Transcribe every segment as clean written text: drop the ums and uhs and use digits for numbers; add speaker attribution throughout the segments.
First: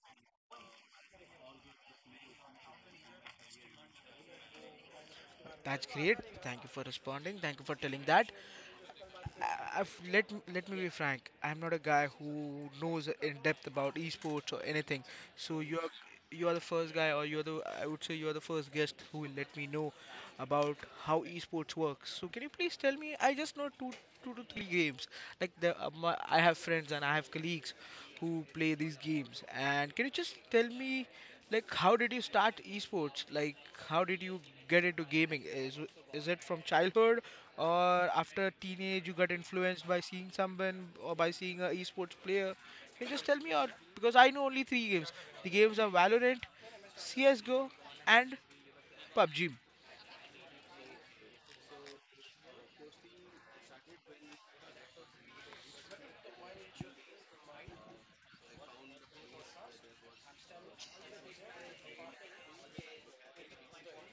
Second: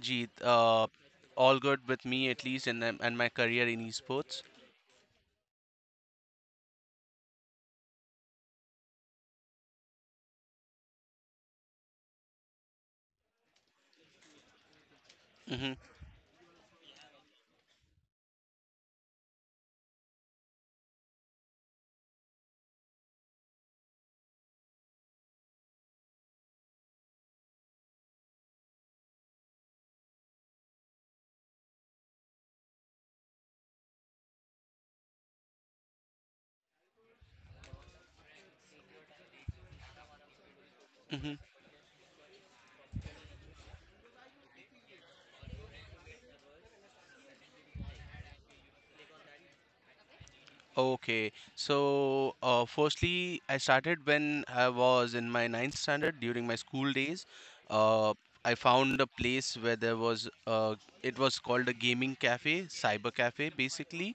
Speaker 1: Jeet. All good with me at least, and my career in esports.
Speaker 2: That's great. Thank you for responding. Thank you for telling that. Let me be frank. I'm not a guy who knows in depth about esports or anything. So
Speaker 1: Mm-hmm,
Speaker 2: you're you're the first guy, or you're the I would say you're the first guest who will let me know about how esports works. So can you please tell me? I just know two to three games. Like I have friends and I have colleagues who play these games. And can you just tell me, like, how did you start esports? Like, how did you get into gaming? Is it from childhood or after teenage you got influenced by seeing someone or by
Speaker 1: mm-hmm.
Speaker 2: seeing a esports player. Can you just tell me? Or because I know only three games. The games are Valorant, CSGO, and PUBG.
Speaker 1: Okay, so firstly, I started when I was in my ninth standard during my school days. Uh, I found a place where there was it was called a gaming cafe, cyber cafe, basically.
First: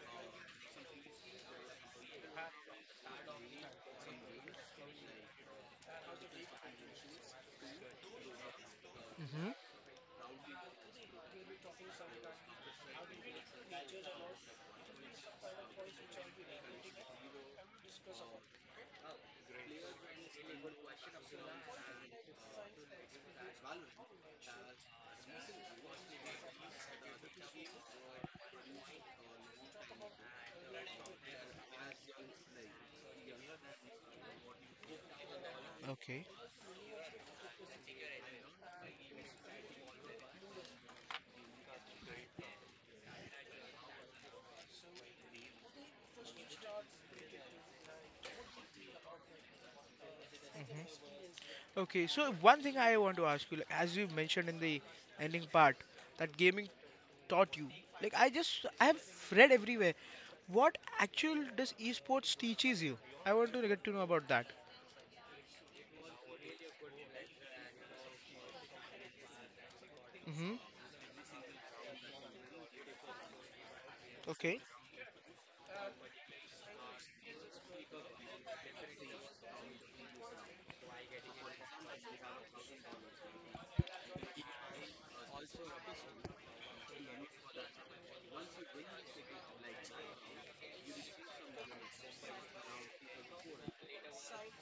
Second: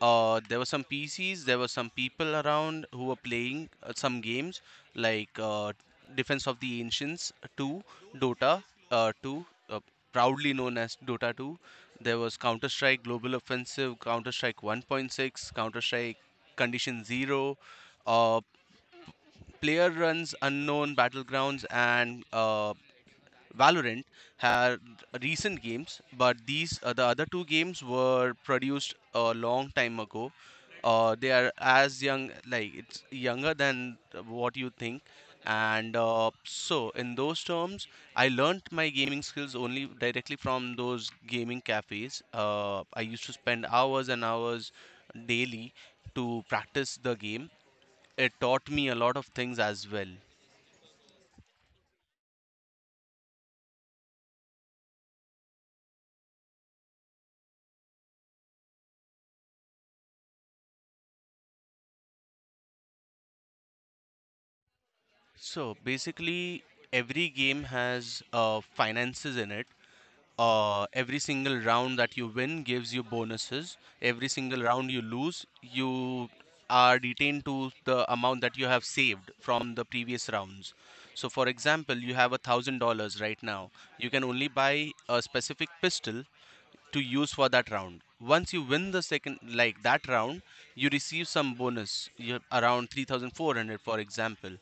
Speaker 1: There were some PCs, there were some people around who were playing some games like Defense of the Ancients 2, Dota 2,
Speaker 2: Hmm.
Speaker 1: proudly known as Dota 2. There was Counter Strike Global Offensive, Counter Strike 1.6, Counter Strike Condition Zero, uh, Player Runs Unknown Battlegrounds, and Valorant had recent games, but the other two games were produced a long time ago. They are as young, like it's younger than what you think. And
Speaker 2: Okay,
Speaker 1: so, in those terms, I learned my gaming skills only directly from those gaming cafes. I used to spend hours and hours daily to practice the game. It taught me a lot of things as well.
Speaker 2: okay, so one thing I want to ask you, like, as you mentioned in the ending part, that gaming taught you. Like, I have read everywhere, what actual does esports teaches you. I want to get to know about that.
Speaker 1: So basically, every game has finances in it.
Speaker 2: Hmm.
Speaker 1: Every single round that you win gives you bonuses. Every
Speaker 2: Okay.
Speaker 1: single round you lose, you are detained to the amount that you have saved from the previous rounds. So, for example, you have $1,000 right now. You can only buy a specific pistol to use for that round. Once you win the second, like that round, you receive some bonus around 3,400, for example.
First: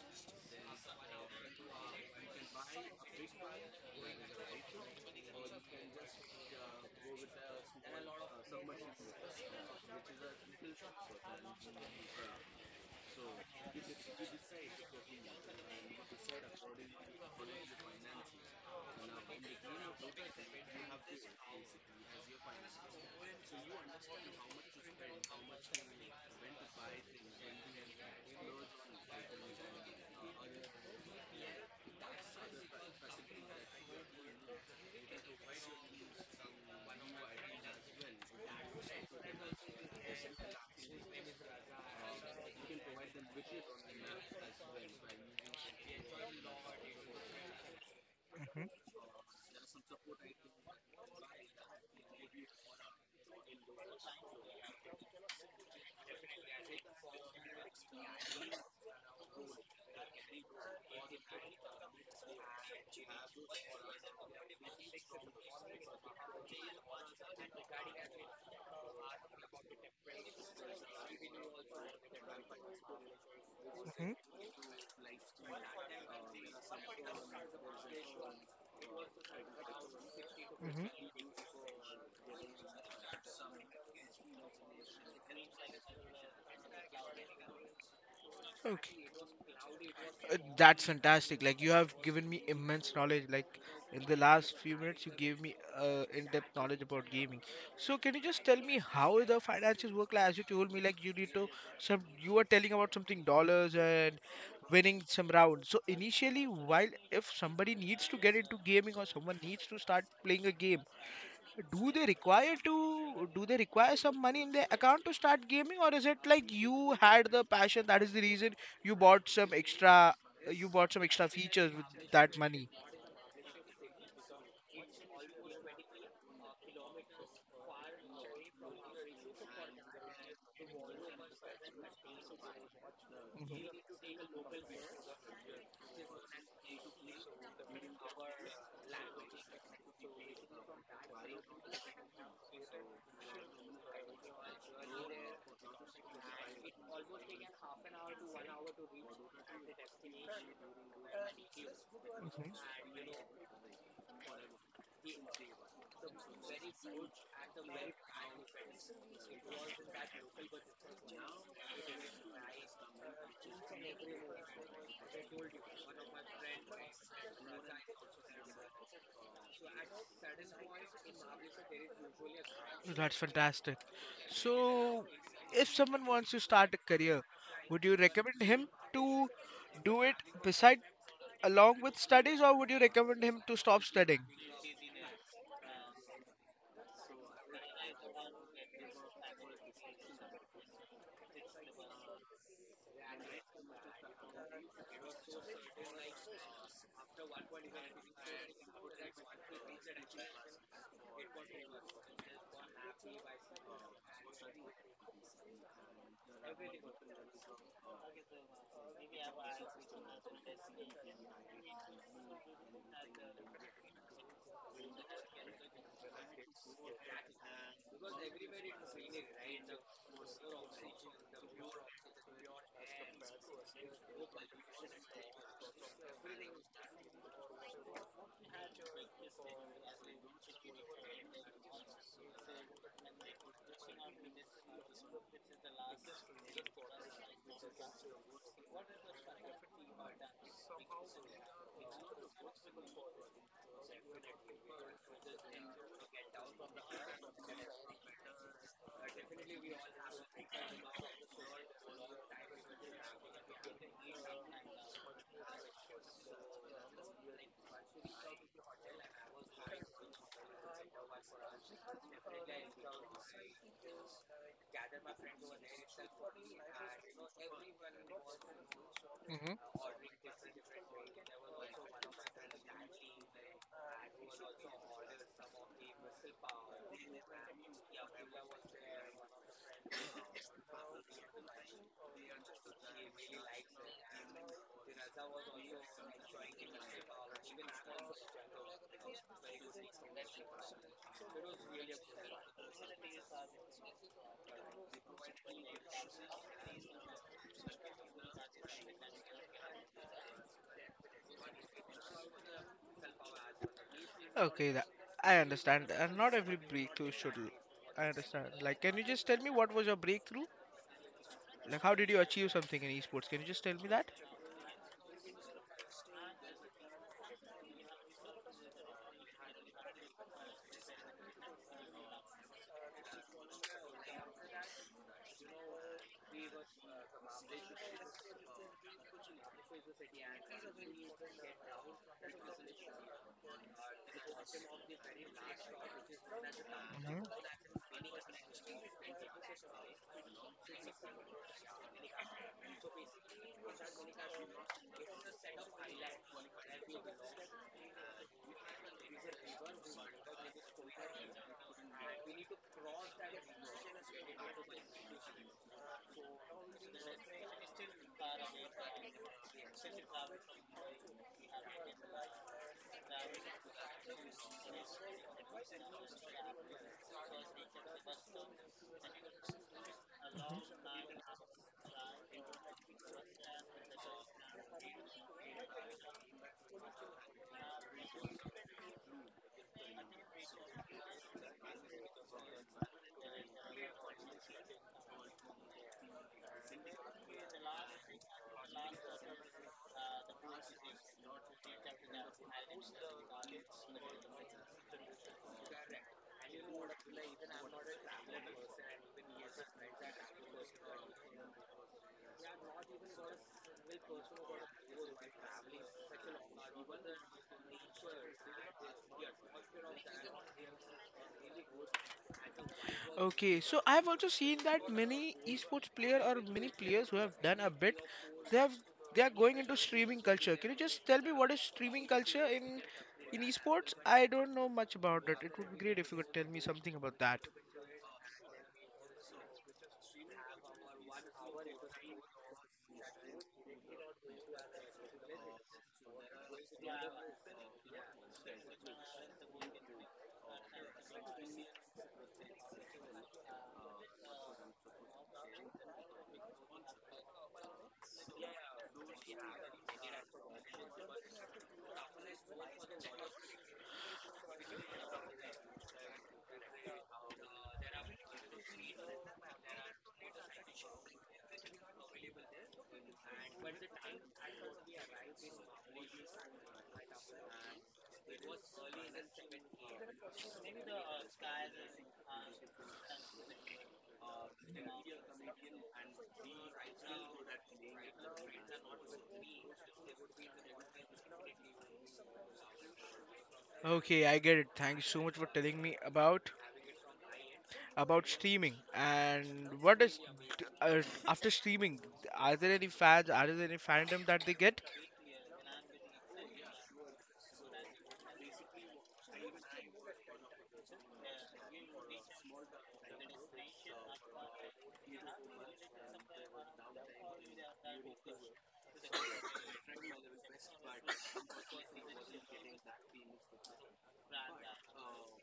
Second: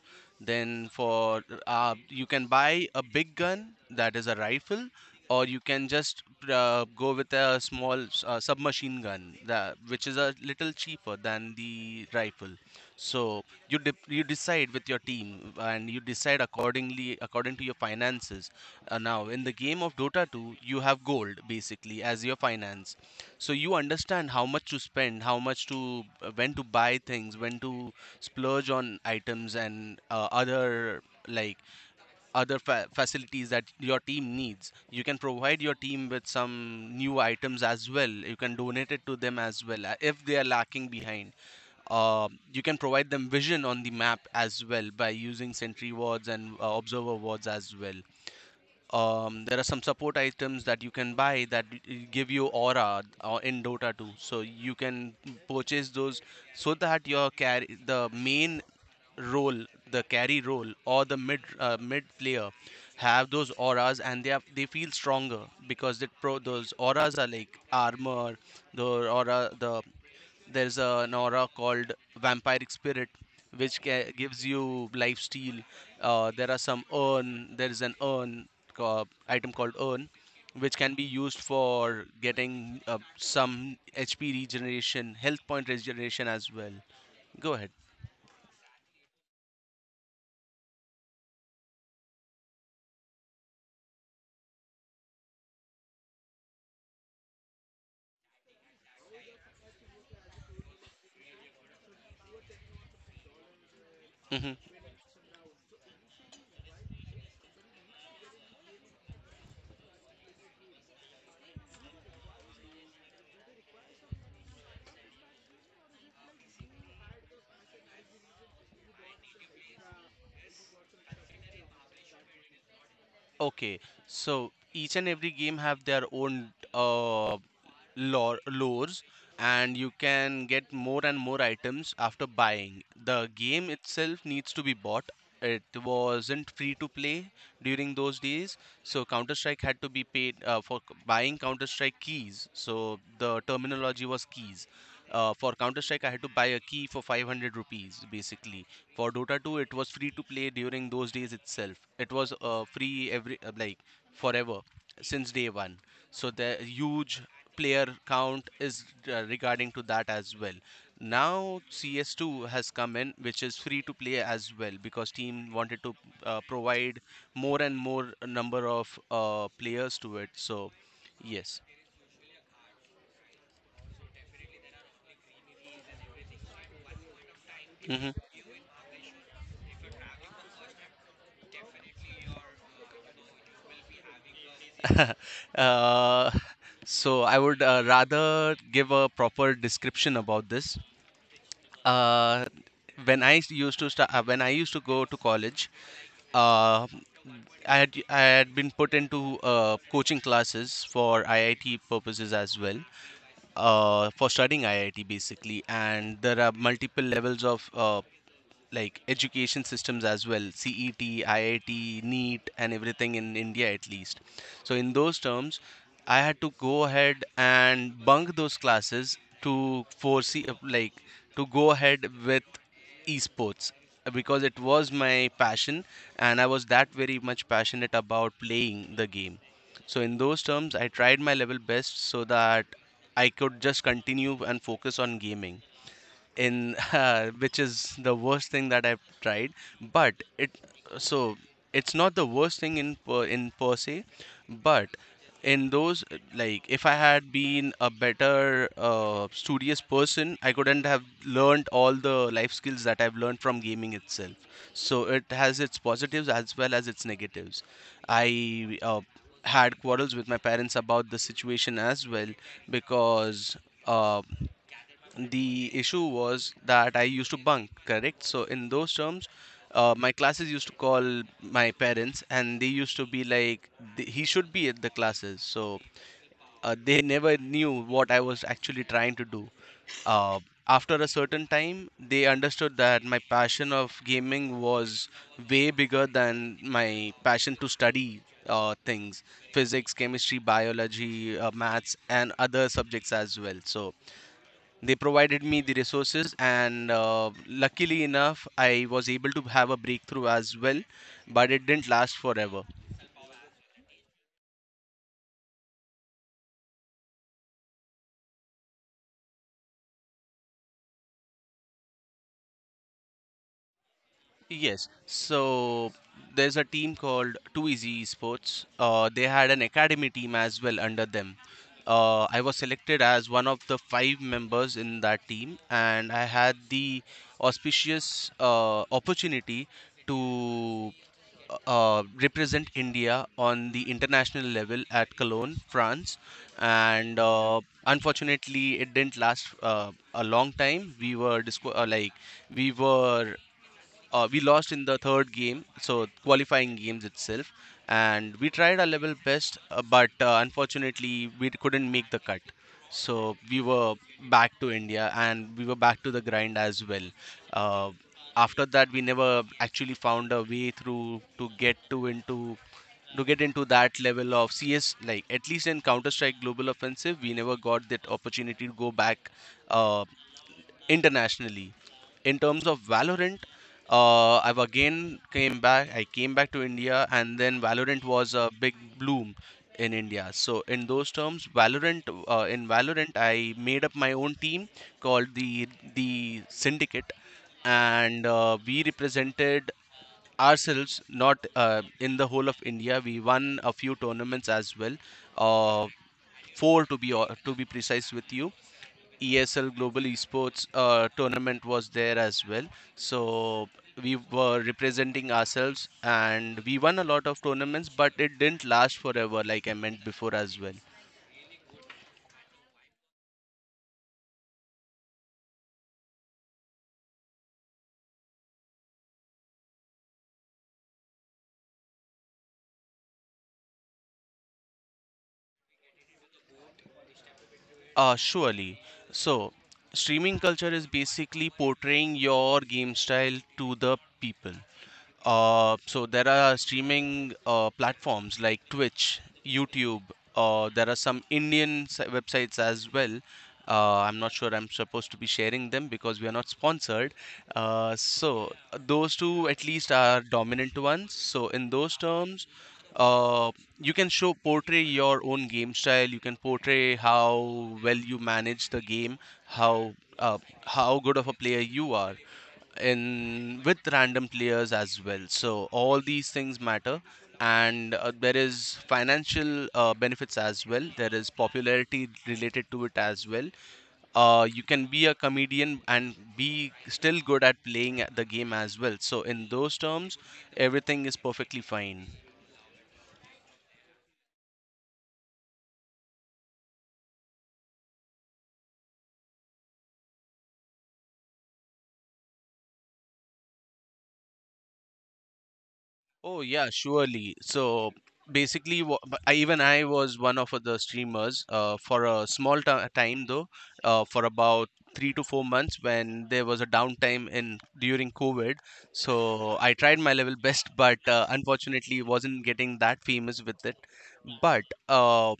Speaker 1: Then, for you can buy a big gun that is a rifle, or you can just go with a small submachine gun, which is a little cheaper than the rifle. So you decide with your team, and you decide accordingly according to your finances. Now in the game of Dota 2, you have gold basically as your finance. So you understand how much to spend, how much to when to buy things, when to splurge on items, and other like facilities that your team needs. You can provide your team with some new items as well. You can donate it to them as well, if they are lacking behind. You can provide them vision on the map as well by using sentry wards and observer wards as well.
Speaker 2: Hmm.
Speaker 1: There are some support items that you can buy that give you aura in Dota 2. So you can purchase those so that your carry, the main role, the carry role, or the mid player have those auras, and they feel stronger because that pro those auras are like armor. the aura the there's an aura called vampiric spirit, which
Speaker 2: Hmm.
Speaker 1: gives you life steal. There are some urn. There is an item called urn, which can be
Speaker 2: Hmm.
Speaker 1: used for getting some HP regeneration, health point regeneration as well. Go ahead.
Speaker 2: Okay. That's fantastic. Like you have given me immense knowledge. Like in the last few minutes, you gave me in-depth knowledge about gaming. So can you just tell me how the finances work? Like, as you told me, like, you need to some. You were telling about something dollars and
Speaker 1: Mm-hmm.
Speaker 2: winning some rounds. So initially, while if somebody needs to get into gaming or someone needs to start playing a game, do they require some money in their account to start gaming, or is it like you had the passion, that is the reason you bought some extra you bought some extra features with that money.
Speaker 1: Okay, so each and every game have their own lores, and you can get more and more items after buying. The game
Speaker 2: Mhm.
Speaker 1: itself needs to be bought. It wasn't free to play during those days, so Counter Strike had to be paid for buying Counter Strike keys. So the terminology was keys. For Counter Strike, I had to buy a key for 500 rupees basically. For Dota 2, it was free to play during those days itself. It was
Speaker 2: Mhm.
Speaker 1: free every like forever since day one. So the huge player count is regarding to that as well. Now CS2 has come in, which is free to play as well because team wanted to provide more and more number of players to it. So yes.
Speaker 2: That's fantastic. So, if someone wants to start a career, would you
Speaker 1: Hmm.
Speaker 2: recommend him to do it beside along with studies, or would you recommend him to stop studying?
Speaker 1: Uh, so I would rather give a proper description about this. uh, when I used to go to college, uh, I had been put into coaching classes for IIT purposes as well, for studying IIT basically. And there are multiple levels of like education systems as well, CET, IIT, NEAT, and everything in India, at least. So in those terms, I had to go ahead and bunk those classes to foresee, like, to go ahead with esports, because it was my passion, and I was that very much passionate about playing the game. So in those terms, I tried my level best so that I could just continue and focus on gaming in which is the worst thing that I've tried. But it so it's not the worst thing in per se, but in those like if I had been a better studious person, I couldn't have learned all the life skills that I've learned from gaming itself. So it has its positives as well as its negatives. I had quarrels with my parents about the situation as well because. Uh, the issue was that I used to bunk, correct? So in those terms, my classes used to call my parents, and they used to be like, "He should be at the classes." So they never knew what I was actually trying to do. Uh, after a certain time, they understood that my passion of gaming was way bigger than my passion to study things, physics, chemistry, biology, maths, and other subjects as well. So they provided me the resources, and luckily enough, I was able to have a breakthrough as well, but it didn't last forever.
Speaker 2: Okay, I understand. And not every breakthrough should. I understand. Like, can you just tell me what was your breakthrough? Like, how did you achieve something in esports? Can you just tell me that?
Speaker 1: Yes, so there's a team called Too Easy Esports. They had an academy team as well under them. I was selected as one of the five members in that team, and I had the auspicious opportunity to represent India on the international level at Cologne, France, and
Speaker 2: Hmm.
Speaker 1: unfortunately, it didn't last a long time. We were disqu- like we were We lost in the third game, so qualifying games itself, and we tried our level best, but unfortunately we couldn't make the cut. So we were back to India, and we were back to the grind as well. Uh, after that, we never actually found a way through to get into that level of CS. Like, at least in Counter Strike Global Offensive, we never got that opportunity to go back uh, internationally in terms of Valorant. I've again came back. I came back to India, and then Valorant was a big bloom in India. So in those terms, Valorant in Valorant, I made up my own team called the Syndicate, and we represented ourselves not in the whole of India. We won a few tournaments as well, uh, four to be precise with you. ESL Global Esports tournament was there as well. So we were representing ourselves, and we won a lot of tournaments, but it didn't last forever, like I meant before as well.
Speaker 2: Okay, so I've also seen that many esports player or many players who have done a bit, they have they are going into streaming culture. Can you just tell me what is streaming culture in esports? I don't know much about it. It would be great if you could tell me something about that.
Speaker 1: Surely. So streaming culture is basically portraying your game style to the people. So there are streaming platforms like Twitch, YouTube. There are some Indian websites as well. I'm not sure I'm supposed to be sharing them because we are not sponsored. So those two at least are dominant ones. So in those terms, uh, you can show portray your own game style. You can portray how well you manage the game, how uh, how good of a player you are in with random players as well. So all these things matter, and there is financial benefits as well. There is popularity related to it as well. You can be a comedian and be still good at playing the game as well. So in those terms, everything is perfectly fine.
Speaker 2: Okay, I get it. Thank you so much for telling me about streaming. And what is uh, after streaming, are there any fandom that they get?
Speaker 1: Oh yeah, surely. So basically, even I was one of the streamers for a small time though, for about 3 to 4 months when there was a downtime in during COVID. So I tried my level best, but unfortunately wasn't getting that famous with it. But uh,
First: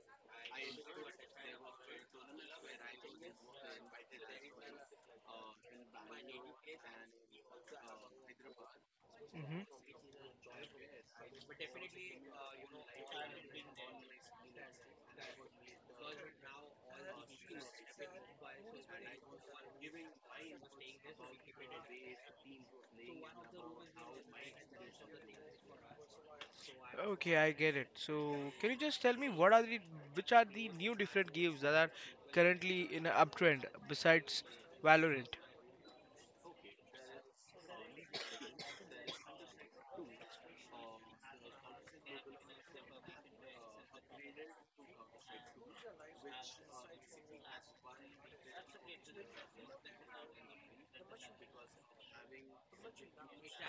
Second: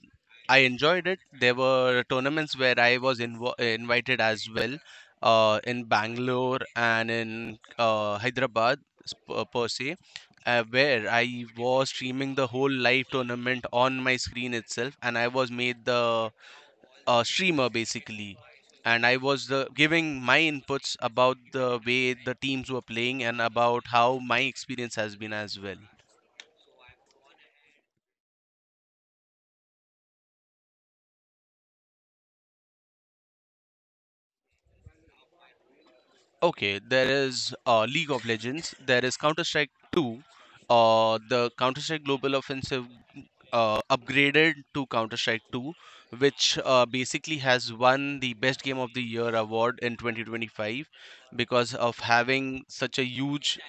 Speaker 1: I enjoyed it. There were tournaments where I was invited as well, in Bangalore and in Hyderabad, per
Speaker 2: Hmm.
Speaker 1: se, where I was streaming the whole live tournament on my screen itself, and I was made the streamer basically. And I was giving my inputs about the way the teams were playing and about how my experience has been as well.
Speaker 2: Okay, I get it. So can you just tell me what are the, new different games that are currently in an uptrend besides Valorant?
Speaker 1: Okay, there is League of Legends, there is Counter Strike 2, the Counter Strike Global Offensive upgraded to Counter Strike 2, which basically has won the Best Game of the Year award in 2025 because of having such a huge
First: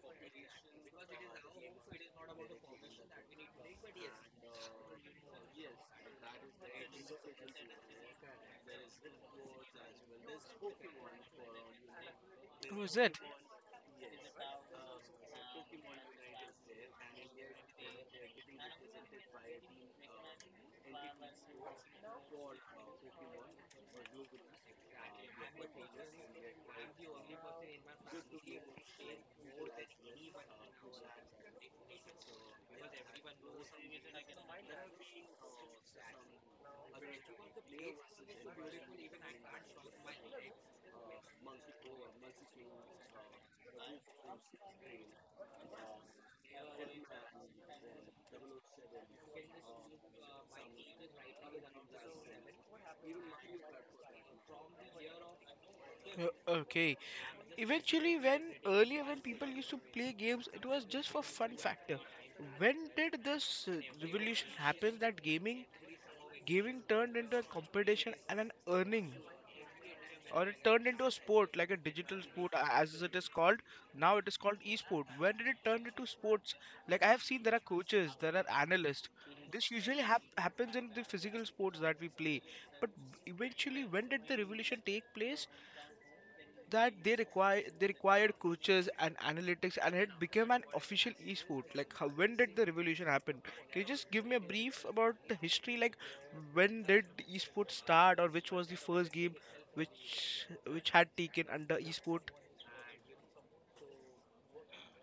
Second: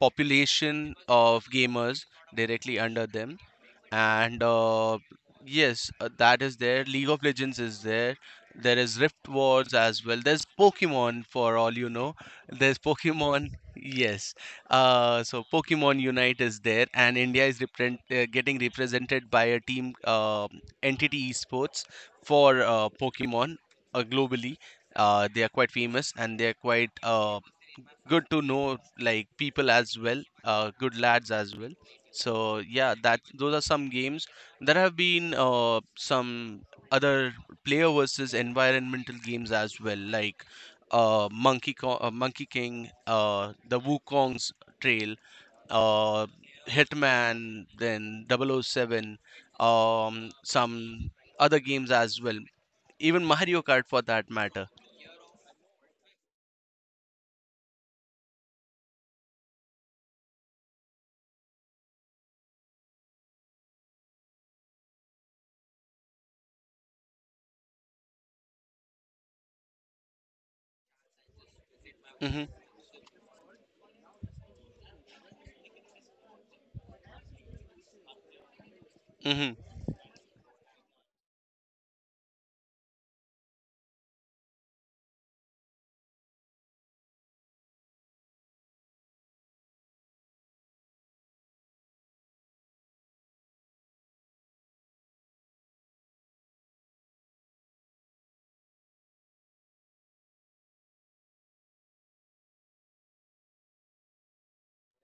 Speaker 1: population of gamers directly under them. And yes that is there, League of Legends is there, there is Rift Wars as well, there's Pokemon, for all you know there's
Speaker 2: Was it?
Speaker 1: Pokemon. Yes, so Pokemon Unite is there, and India is getting represented by a team, Entity Esports, for Pokemon globally. They are quite famous and they are quite good to know, like people as well, good lads as well. So yeah, that those are some games. There have been some other player versus environmental games as well, like Monkey King, the Wukong's Trail, uh, Hitman, then Double O Seven, some other games as well, even Mario Kart for that matter.
Speaker 2: Okay. Eventually, when earlier when people used to play games, it was just for fun factor. When did this uh, revolution happen, that gaming turned into a competition and an earning, or it turned into a sport, like a digital
Speaker 1: Hmm.
Speaker 2: sport, as it is called. Now it is called esport. When did it turn into sports? Like, I have seen there are coaches, there are analysts.
Speaker 1: Hmm.
Speaker 2: This usually happens in the physical sports that we play. But eventually, when did the revolution take place that they require, they required coaches and analytics, and it became an official esport? Like, how, when did the revolution happen? Can you just give me a brief about the history, like when did esports start or which was the first game which which had taken under esport?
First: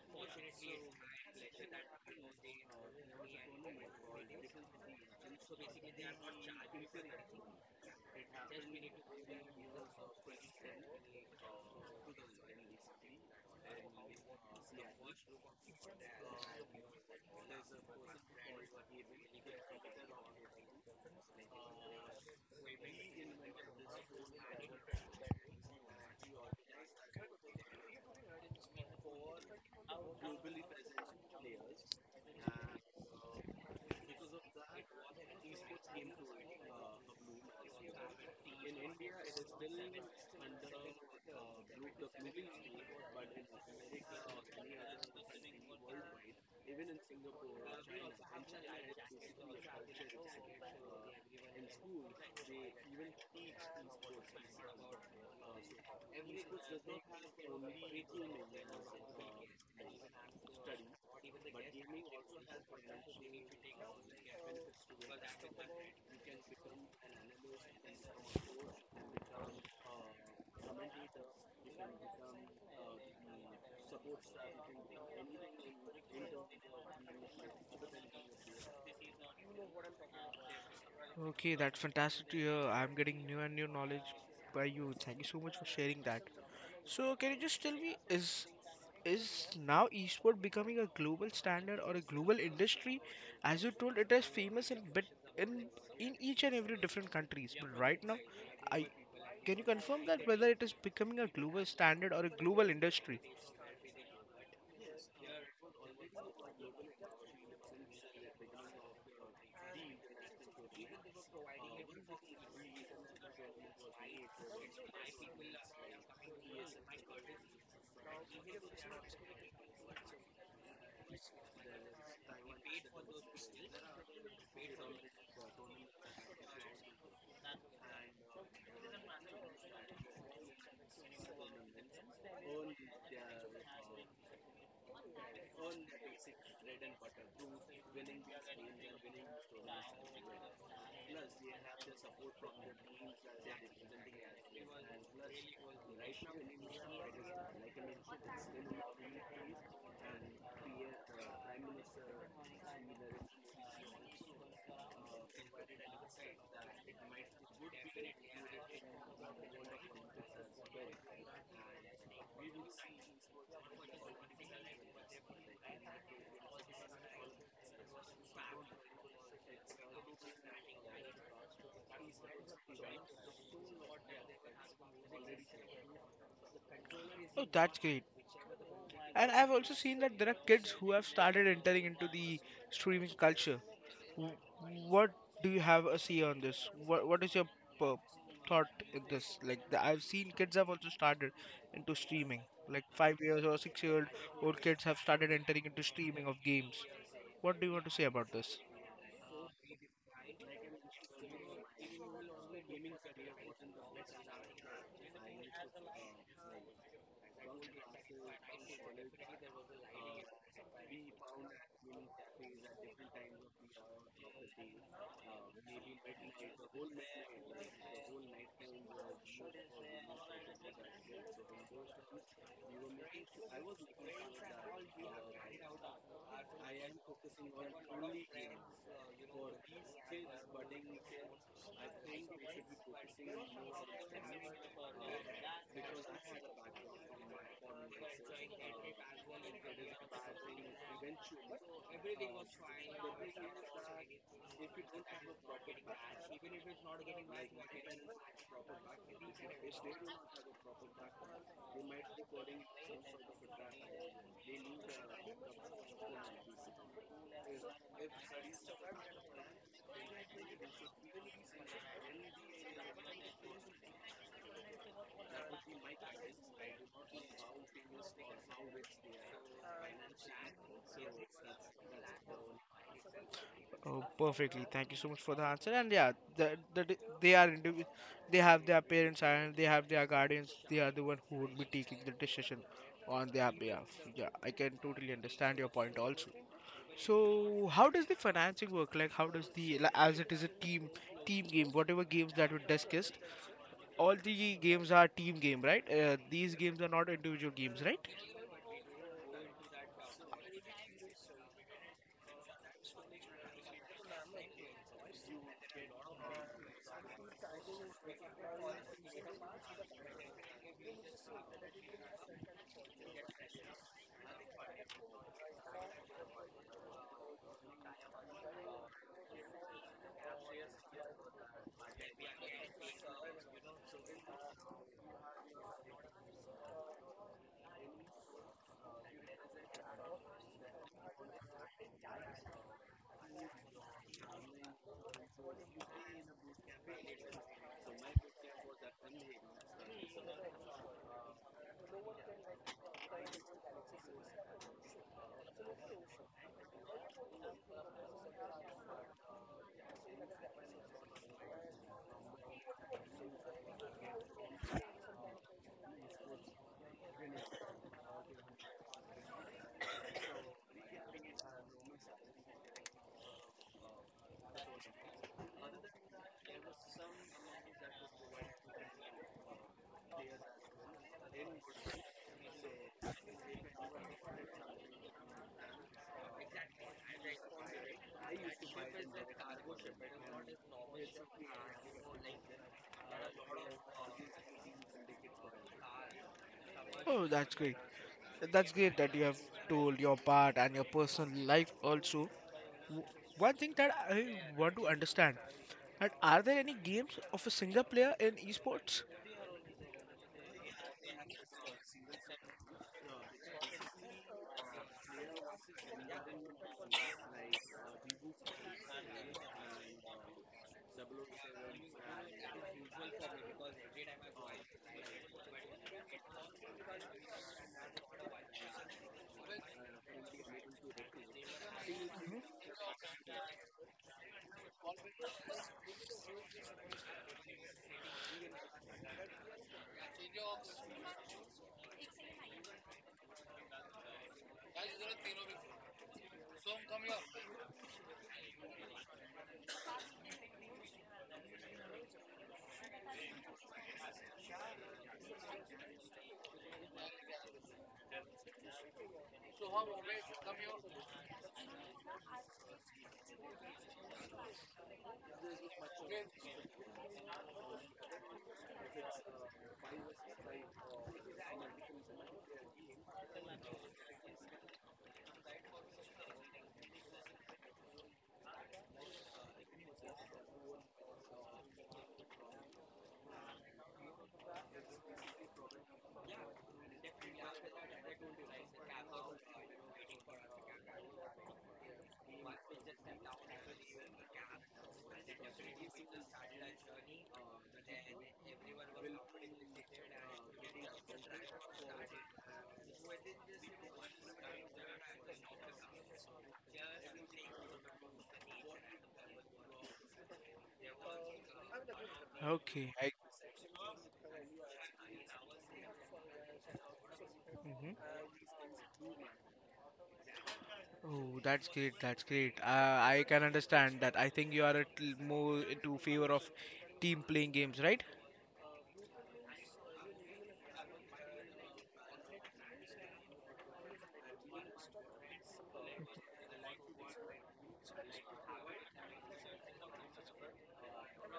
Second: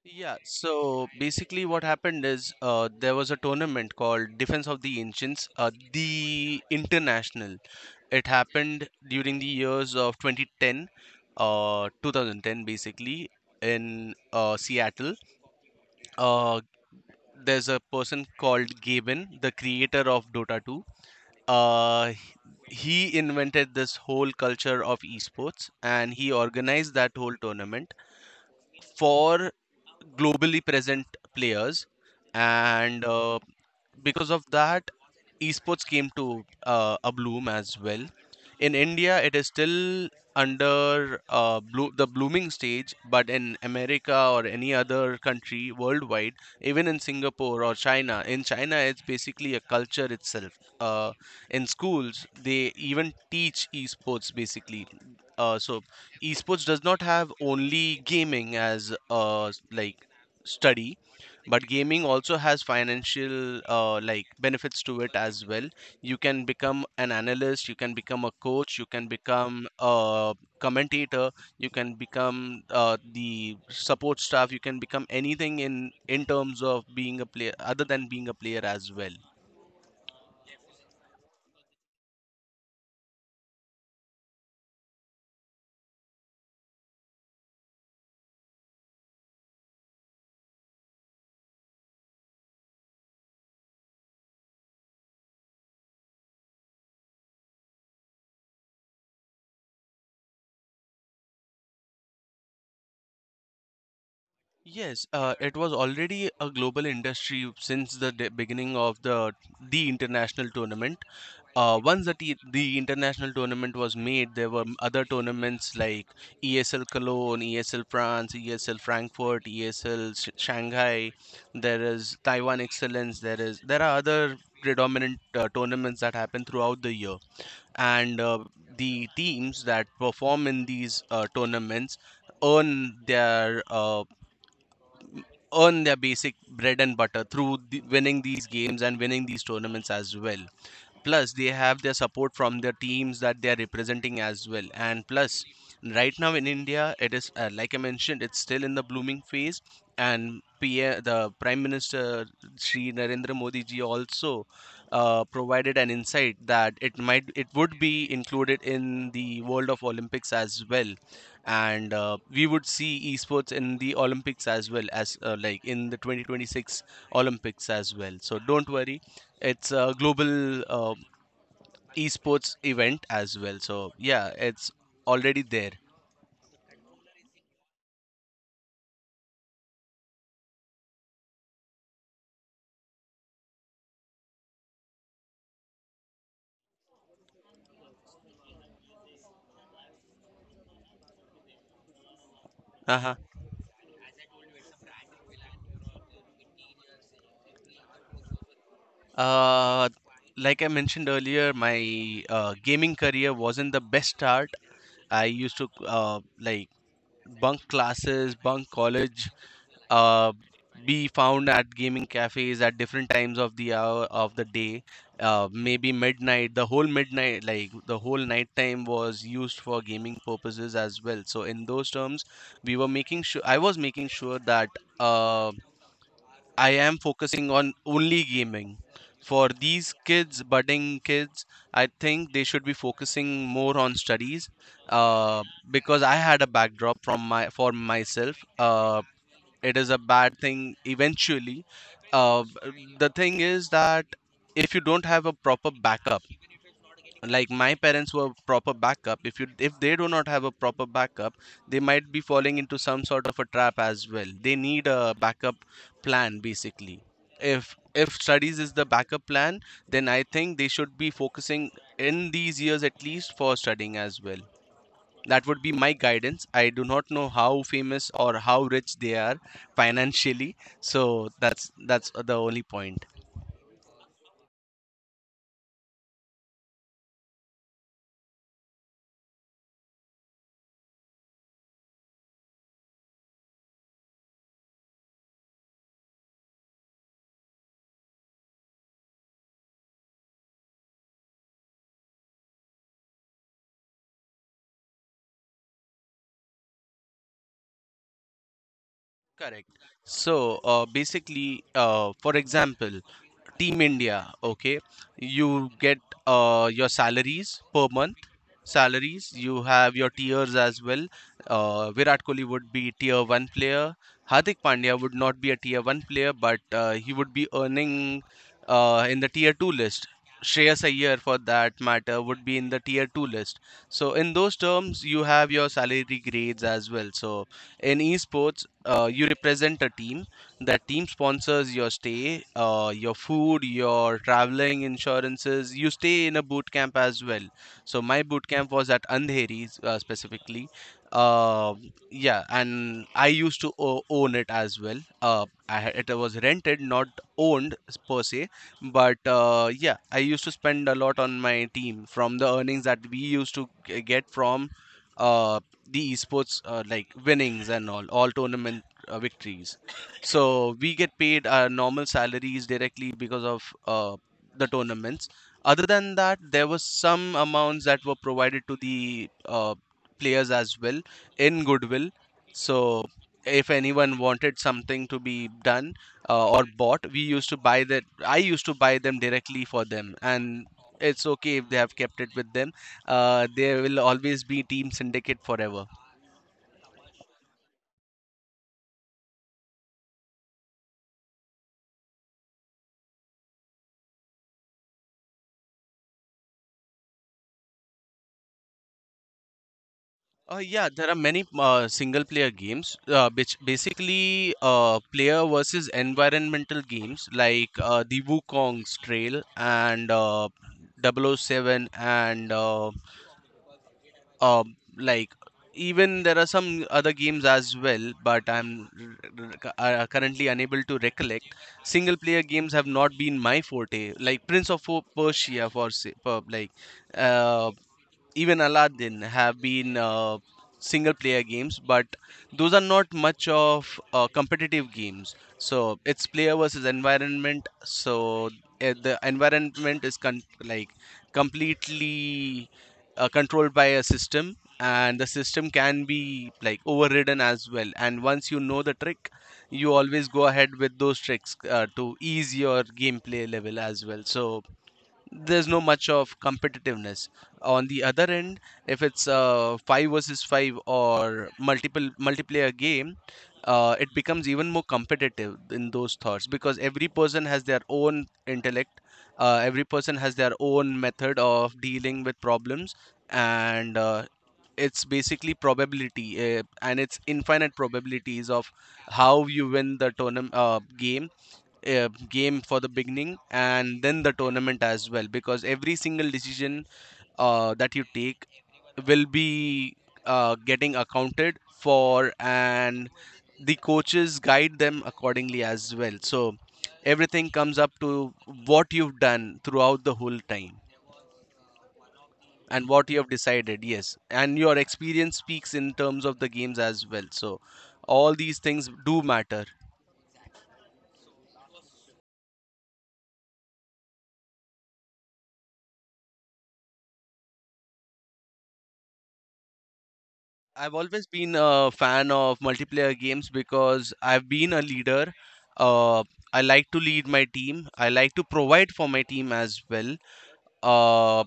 Speaker 1: Yeah, so basically what happened is, there was a tournament called Defense of the Ancients, the International. It happened during the years of 2010, basically, in Seattle. Uh, there's a person called Gaben, the creator of Dota 2. Uh, he invented this whole culture of esports, and he organized that whole tournament for globally present players. And because of that, esports came to a bloom as well. In India, it is still under the blooming stage, but in America or any other country worldwide, even in Singapore or China, in China it's basically a culture itself. uh, in schools, they even teach esports basically. So esports does not have only gaming as like study, but gaming also has financial like benefits to it as well. You can become an analyst, you can become a coach, you can become a commentator, you can become the support staff, you can become anything in terms of being a player, other than being a player as well.
Speaker 2: Okay, that's fantastic to hear. I'm getting new and new knowledge by you. Thank you so much for sharing that. So can you just tell me, is now esport becoming a global standard or a global industry? As you told, it is famous in bit in in each and every different countries. But right now, I can you confirm that whether it is becoming a global standard or a global industry?
Speaker 1: Yes, it was already a global industry since the beginning of the international tournament. Once the the international tournament was made, there were other tournaments like ESL Cologne, ESL France, ESL Frankfurt, ESL Shanghai. There is Taiwan Excellence. There are other predominant tournaments that happen throughout the year, and the teams that perform in these tournaments earn their uh, earn their basic bread and butter through the winning these games and winning these tournaments as well. Plus they have their support from the teams that they are representing as well, and plus right now in India, it is like I mentioned, it's still in the blooming phase. And PM, the prime minister Sri Narendra Modi ji, also provided an insight that it would be included in the world of Olympics as well, and we would see esports in the Olympics as well, as like in the 2026 Olympics as well, so don't worry. It's a global esports event as well, so yeah, it's already there.
Speaker 2: Oh, that's great. And I've also seen that there are kids who have started entering into the streaming culture. W- What do you have a say on this? What is your p- thought in this? Like I've seen kids have also started into streaming. Like
Speaker 1: Uh-huh.
Speaker 2: 5 years or 6 year old kids have started entering into streaming of games. What do you want to say about this?
Speaker 1: uh like I mentioned earlier, my gaming career wasn't the best start. I used to bunk classes, bunk college, uh, be found at gaming cafes at different times of the hour of the day. Maybe midnight, the whole midnight, like the whole night time was used for gaming purposes as well. So in those terms, we were making sure I was making sure that uh, I am focusing on only gaming. For these kids, budding kids, I think they should be focusing more on studies. Uh, because I had a backdrop from my for myself. It is a bad thing eventually. The thing is that if you don't have a proper backup, like my parents were proper backup, if you if they do not have a proper backup, they might be falling into some sort of a trap as well. They need a backup plan basically. If studies is the backup plan, then I think they should be focusing in these years at least for studying as well. That would be my guidance. I do not know how famous or how rich they are financially, so that's the only point.
Speaker 2: Oh, perfectly. Thank you so much for the answer. And yeah, the, the, the- they are indiv- they have their parents and they have their guardians. They are the one who would be taking the decision on their behalf. Yeah, I can totally understand your point also. So how does the financing work? Like, how does the like, as it is a team game, whatever games that we discussed, all the games are team game, right? These games are not individual games, right?
Speaker 1: Correct. So basically, for example, Team India, okay, you get your salaries per month, salaries. You have your tiers as well. Virat Kohli would be tier one player, Hardik Pandya would not be a tier one player, but he would be earning in the tier two list. Shreyas Iyer, for that matter, would be in the tier two list. So in those terms, you have your salary grades as well. So in esports, you represent a team. That team sponsors your stay, your food, your traveling, insurances. You stay in a boot camp as well. So my boot camp was at Andheri, specifically. uh, yeah, and I used to own it as well. It was rented, not owned per se, but yeah, I used to spend a lot on my team from the earnings that we used to get from uh, the esports, like winnings and all tournament victories. So we get paid our normal salaries directly because of the tournaments. Other than that, there were some amounts that were provided to the uh, players as well, in goodwill. So if anyone wanted something to be done or bought, we used to buy that. I used to buy them directly for them, and it's okay if they have kept it with them. There will always be team syndicate forever.
Speaker 2: Oh, that's great. That's great that you have told your part and your personal life also. W- One thing that I want to understand, that are there any games of a single player in esports?
Speaker 1: Yeah, there are many single player games, which basically player versus environmental games, like the Wukong's Trail and double oh 007, and uh, like even there are some other games as well, but I'm currently unable to recollect. Single player games have not been my forte, like Prince of Persia for, for like. uh, Even Aladdin have been single player games, but those are not much of competitive games. So it's player versus environment. So the environment is completely controlled by a system, and the system can be like overridden as well. And once you know the trick, you always go ahead with those tricks to ease your gameplay level as well. So there's no much of competitiveness on the other end. If it's a 5 versus 5 or multiple multiplayer game, it becomes even more competitive in those thoughts, because every person has their own intellect, every person has their own method of dealing with problems. And it's basically probability, and it's infinite probabilities of how you win the tournament game game for the beginning, and then the tournament as well, because every single decision that you take will be getting accounted for, and the coaches guide them accordingly as well. So everything comes up to what you've done throughout the whole time and
Speaker 2: Okay,
Speaker 1: what you
Speaker 2: I.
Speaker 1: have decided. Yes, and your experience speaks in terms of the games as well. So
Speaker 2: Mhm.
Speaker 1: all these things do matter.
Speaker 2: Oh, that's great. That's great. I can understand that. I think you are a little more into favor of team playing games, right?
Speaker 1: I've always been a fan of multiplayer games because I've been a leader. Uh, I like to lead my team. I like to provide for my team as well. Uh,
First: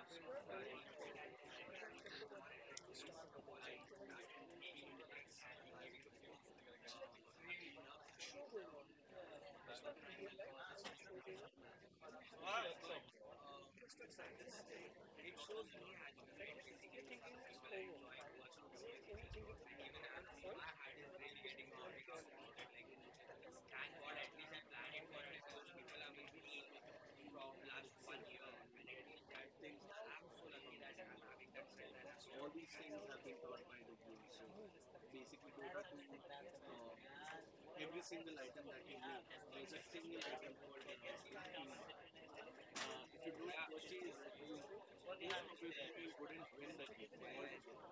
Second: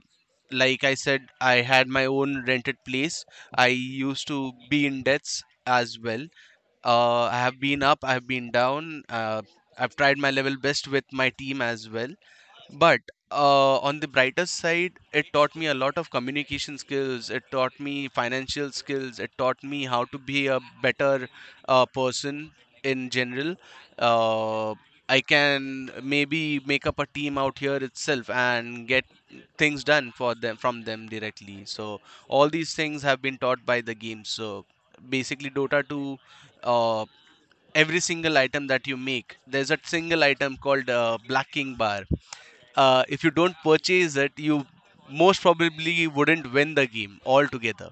Speaker 1: like I said, I had my own rented place. I used to be in debts as well. I have been up, I have been down. I've tried my level best with my team as well. But on the brighter side, it taught me a lot of communication skills. It taught me financial skills. It taught me how to be a better person in general. Uh, I can maybe make up a team out here itself and get things done for them from them directly. So all these things have been taught by the game. So basically, Dota 2, uh, every single item that you make, there's a single item called blacking bar. If you don't purchase it, you most probably wouldn't win the game altogether.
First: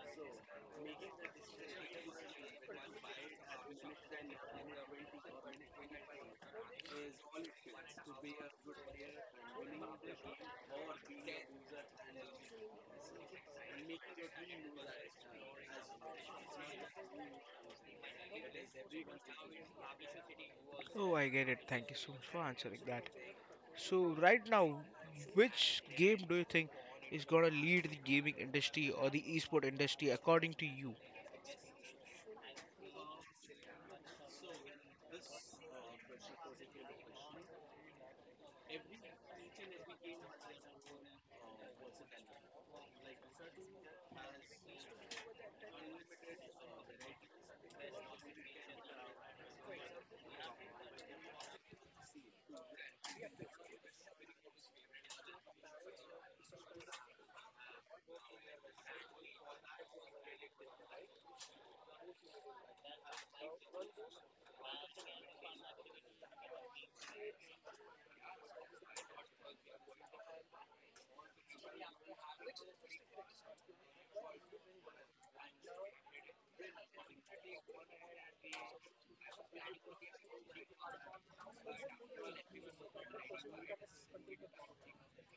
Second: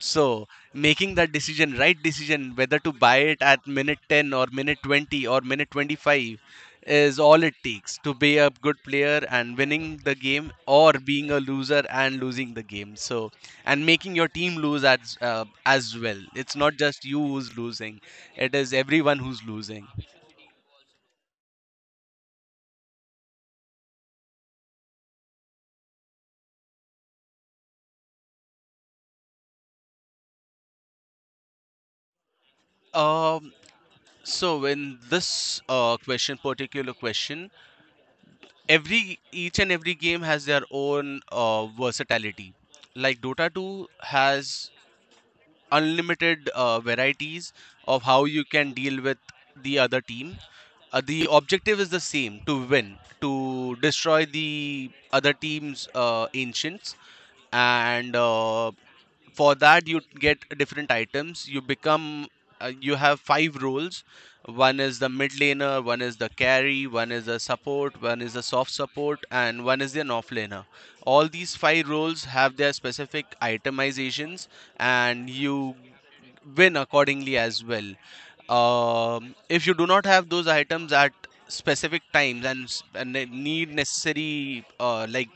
Speaker 1: So, making that decision, right decision, whether to buy it at minute 10 or minute 20 or minute 25, is all it takes to be a good player and winning the game, or being a loser and losing the game. So, and making your team lose as well. It's not just you who's losing, it is everyone who's losing.
Speaker 2: Oh, I get it. Thank you so much for answering that. So, right now, which game do you think is gonna lead the gaming industry or the esport industry according to you?
Speaker 1: Um So in this question, particular question, every each and every game has their own versatility. Like Dota 2 has unlimited varieties of how you can deal with the other team. The objective is the same, to win, to destroy the other team's ancients and for that you get different items. You become you have five roles. One is the mid laner, one is the carry, one is the support, one is the soft support, and one is the off laner. All these five roles have their specific itemizations, and you win accordingly as well. If you do not have those items at specific times and, and need necessary like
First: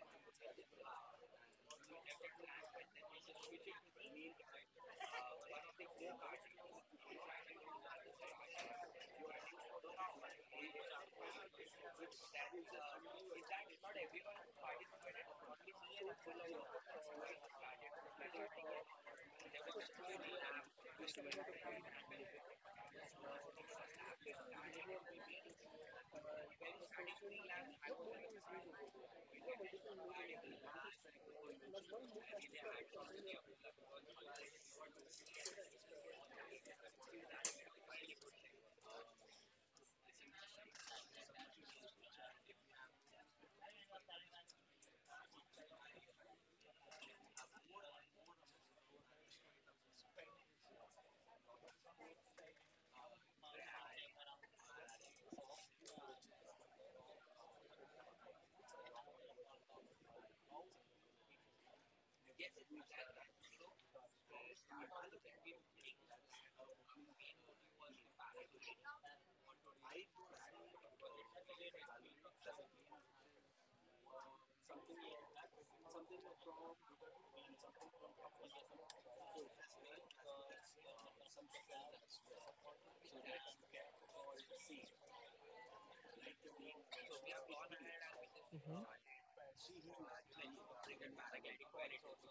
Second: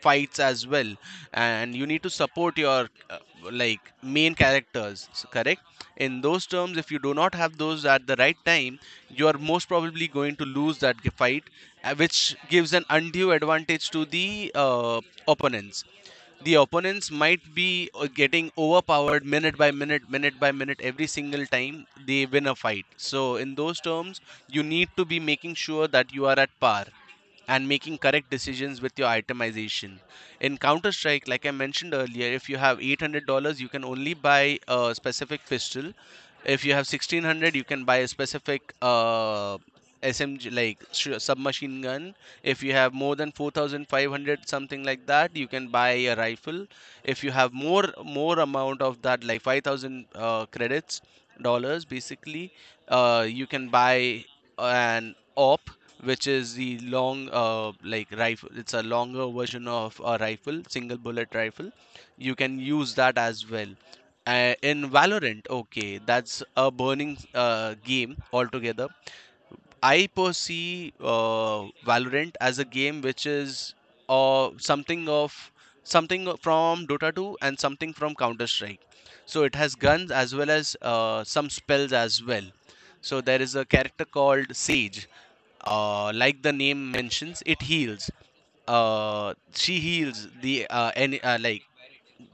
Speaker 1: fights as well, and you need to support your like main characters, correct, in those terms, if you do not have those at the right time, you are most probably going to lose that fight, which gives an undue advantage to the opponents. The opponents might be getting overpowered minute by minute, minute by minute, every single time they win a fight. So in those terms, you need to be making sure that you are at par and making correct decisions with your itemization. In Counter Strike, like I mentioned earlier, if you have $800, you can only buy a specific pistol. If you have 1600, you can buy a specific SMG, like submachine gun. If you have more than 4500, something like that, you can buy a rifle. If you have more amount of that, like 5000 credits, dollars, basically, you can buy an op, which is the long like rifle. It's a longer version of a rifle, single bullet rifle. You can use that as well. In valorant, okay, that's a burning game altogether. I perceive Valorant as a game which is uh, something of something from Dota 2 and something from Counter Strike. So it has guns as well as some spells as well. So there is a character called Sage. Like the name mentions, it heals.
Speaker 2: Hmm.
Speaker 1: She heals the like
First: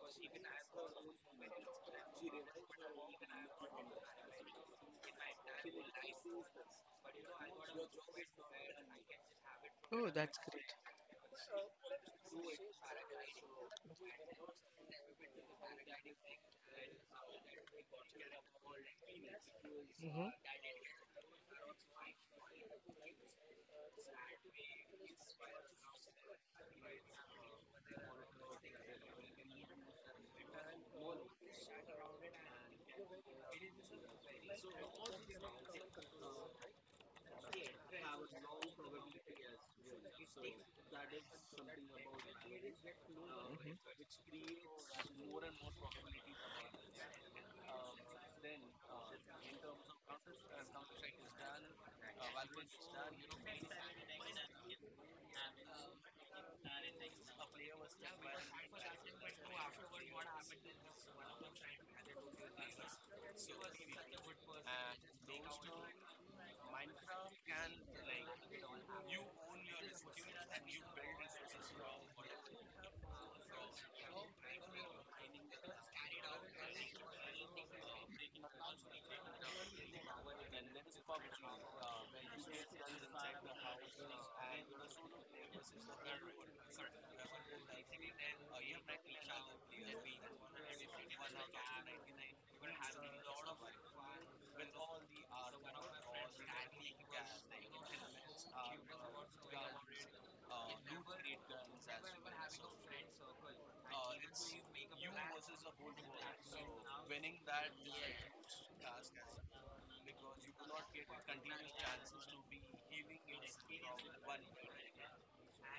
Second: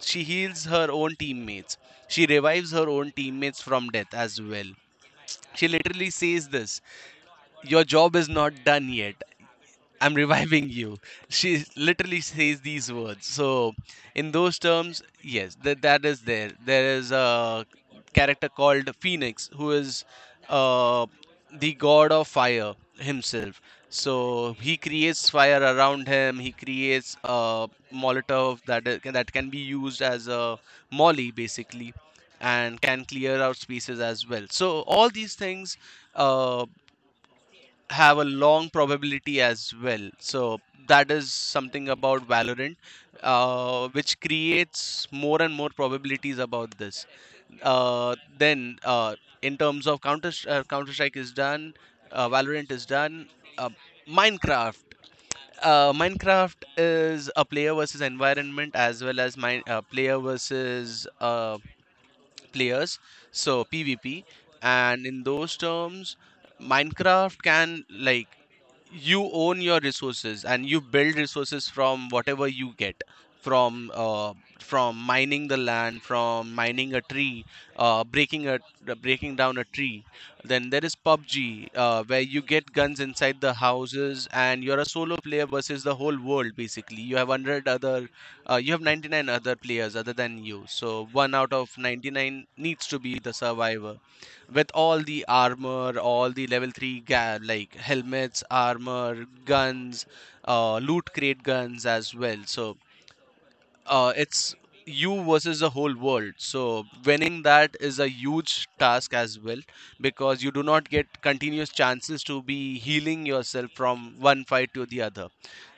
Speaker 1: she heals her own teammates. She revives her own teammates from death as well. She literally says this: your job is not done yet.
Speaker 2: Oh,
Speaker 1: I'm
Speaker 2: that's
Speaker 1: reviving
Speaker 2: great.
Speaker 1: you. She literally says these words. So, in those terms, yes, that is there. There is a character called Phoenix who is
Speaker 2: Hmm.
Speaker 1: uh, the god of fire himself. So he creates fire around him. He creates a Molotov that that can be used as a molly, basically, and can clear out spaces as well. So all these things Uh, have a long probability as well. So that is something about Valorant,
Speaker 2: Hmm.
Speaker 1: which creates more and more probabilities about this. Then In terms of Counter Strike is done, Valorant is done. Uh, Minecraft. Minecraft is a player versus environment as well as player versus players, so PvP. And in those terms, Minecraft, can like, you own your resources and you build resources from whatever you get from uh, from mining the land, from mining a tree, breaking a breaking down a tree. Then there is PUBG, where you get guns inside the houses, and you're a solo player versus the whole world. Basically you have 100 other uh, you have 99 other players other than you, so one out of 99 needs to be the survivor, with all the armor, all the level 3 like helmets, armor, guns, loot crate guns as well. So it's you versus the whole world. So winning that is a huge task as well, because you do not get continuous chances to be healing yourself from one fight to the other.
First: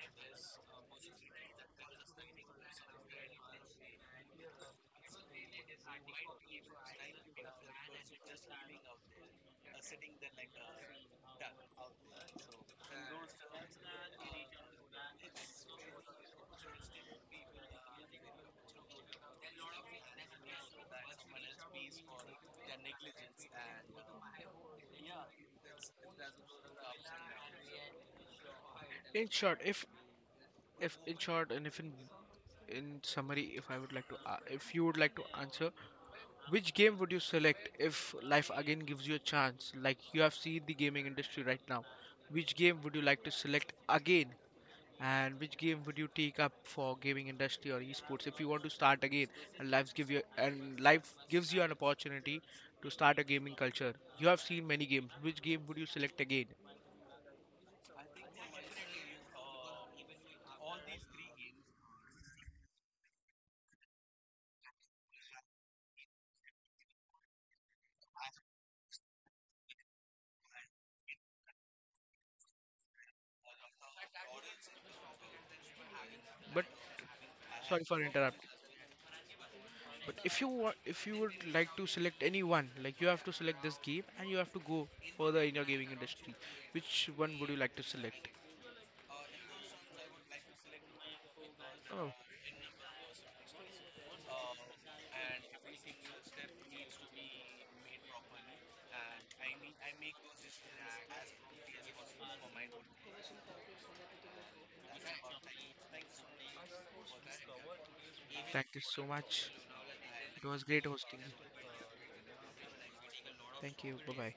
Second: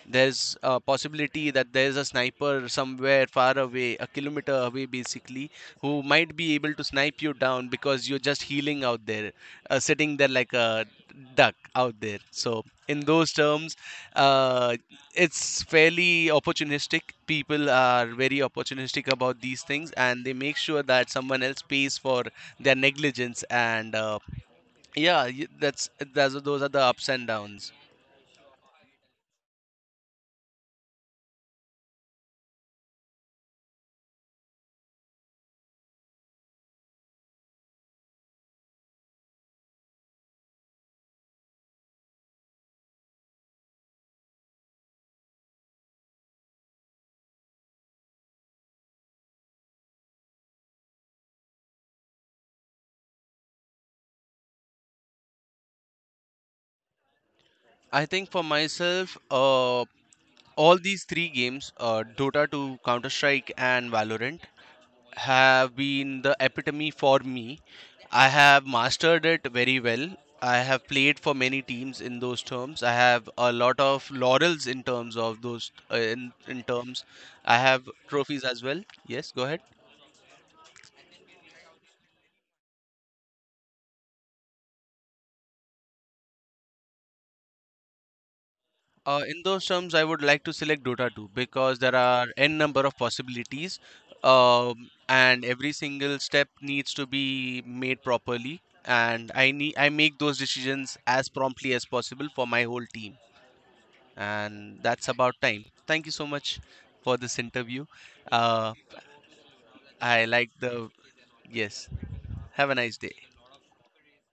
Speaker 1: There's a possibility that there's a sniper somewhere far away, a kilometer away basically, who might be able to snipe you down because you're just healing out there, sitting there like a duck out there. So in those terms, uh, it's fairly opportunistic. People are very opportunistic about these things, and they make sure that someone else pays for their negligence. And yeah, that's those are the ups and downs.
Speaker 2: In short, if in short, and if in summary, if I would like to, a if you would like to answer, which game would you select if life again gives you a chance? Like you have seen the gaming industry right now. Which game would you like to select again? And which game would you take up for gaming industry or esports if you want to start again and life gives you an opportunity to start a gaming culture? You have seen many games. Which game would you select again?
Speaker 1: I think for myself, all these three games, dota 2, counter strike, and valorant, have been the epitome for me. I have mastered it very well. I have played for many teams. In those terms, I have a lot of laurels in terms of those, in
Speaker 2: But,
Speaker 1: terms I
Speaker 2: sorry
Speaker 1: have
Speaker 2: for
Speaker 1: trophies
Speaker 2: interrupting.
Speaker 1: as well. Yes, go ahead.
Speaker 2: But if you want, if you would like to select any one, like, you have to select this game and you have to go further in your gaming industry, which one would you like to select?
Speaker 1: In those terms, I would like to select Dota 2, because there
Speaker 2: Oh,
Speaker 1: are n number of possibilities, and every single step needs to be made properly. And I make those decisions as promptly as possible for my whole team, and that's about time. Thank you so much for this interview.
Speaker 2: thank
Speaker 1: Uh,
Speaker 2: you so much.
Speaker 1: I
Speaker 2: It
Speaker 1: like
Speaker 2: was great
Speaker 1: the
Speaker 2: hosting you.
Speaker 1: yes. Have a nice day.
Speaker 2: Thank you. Bye bye.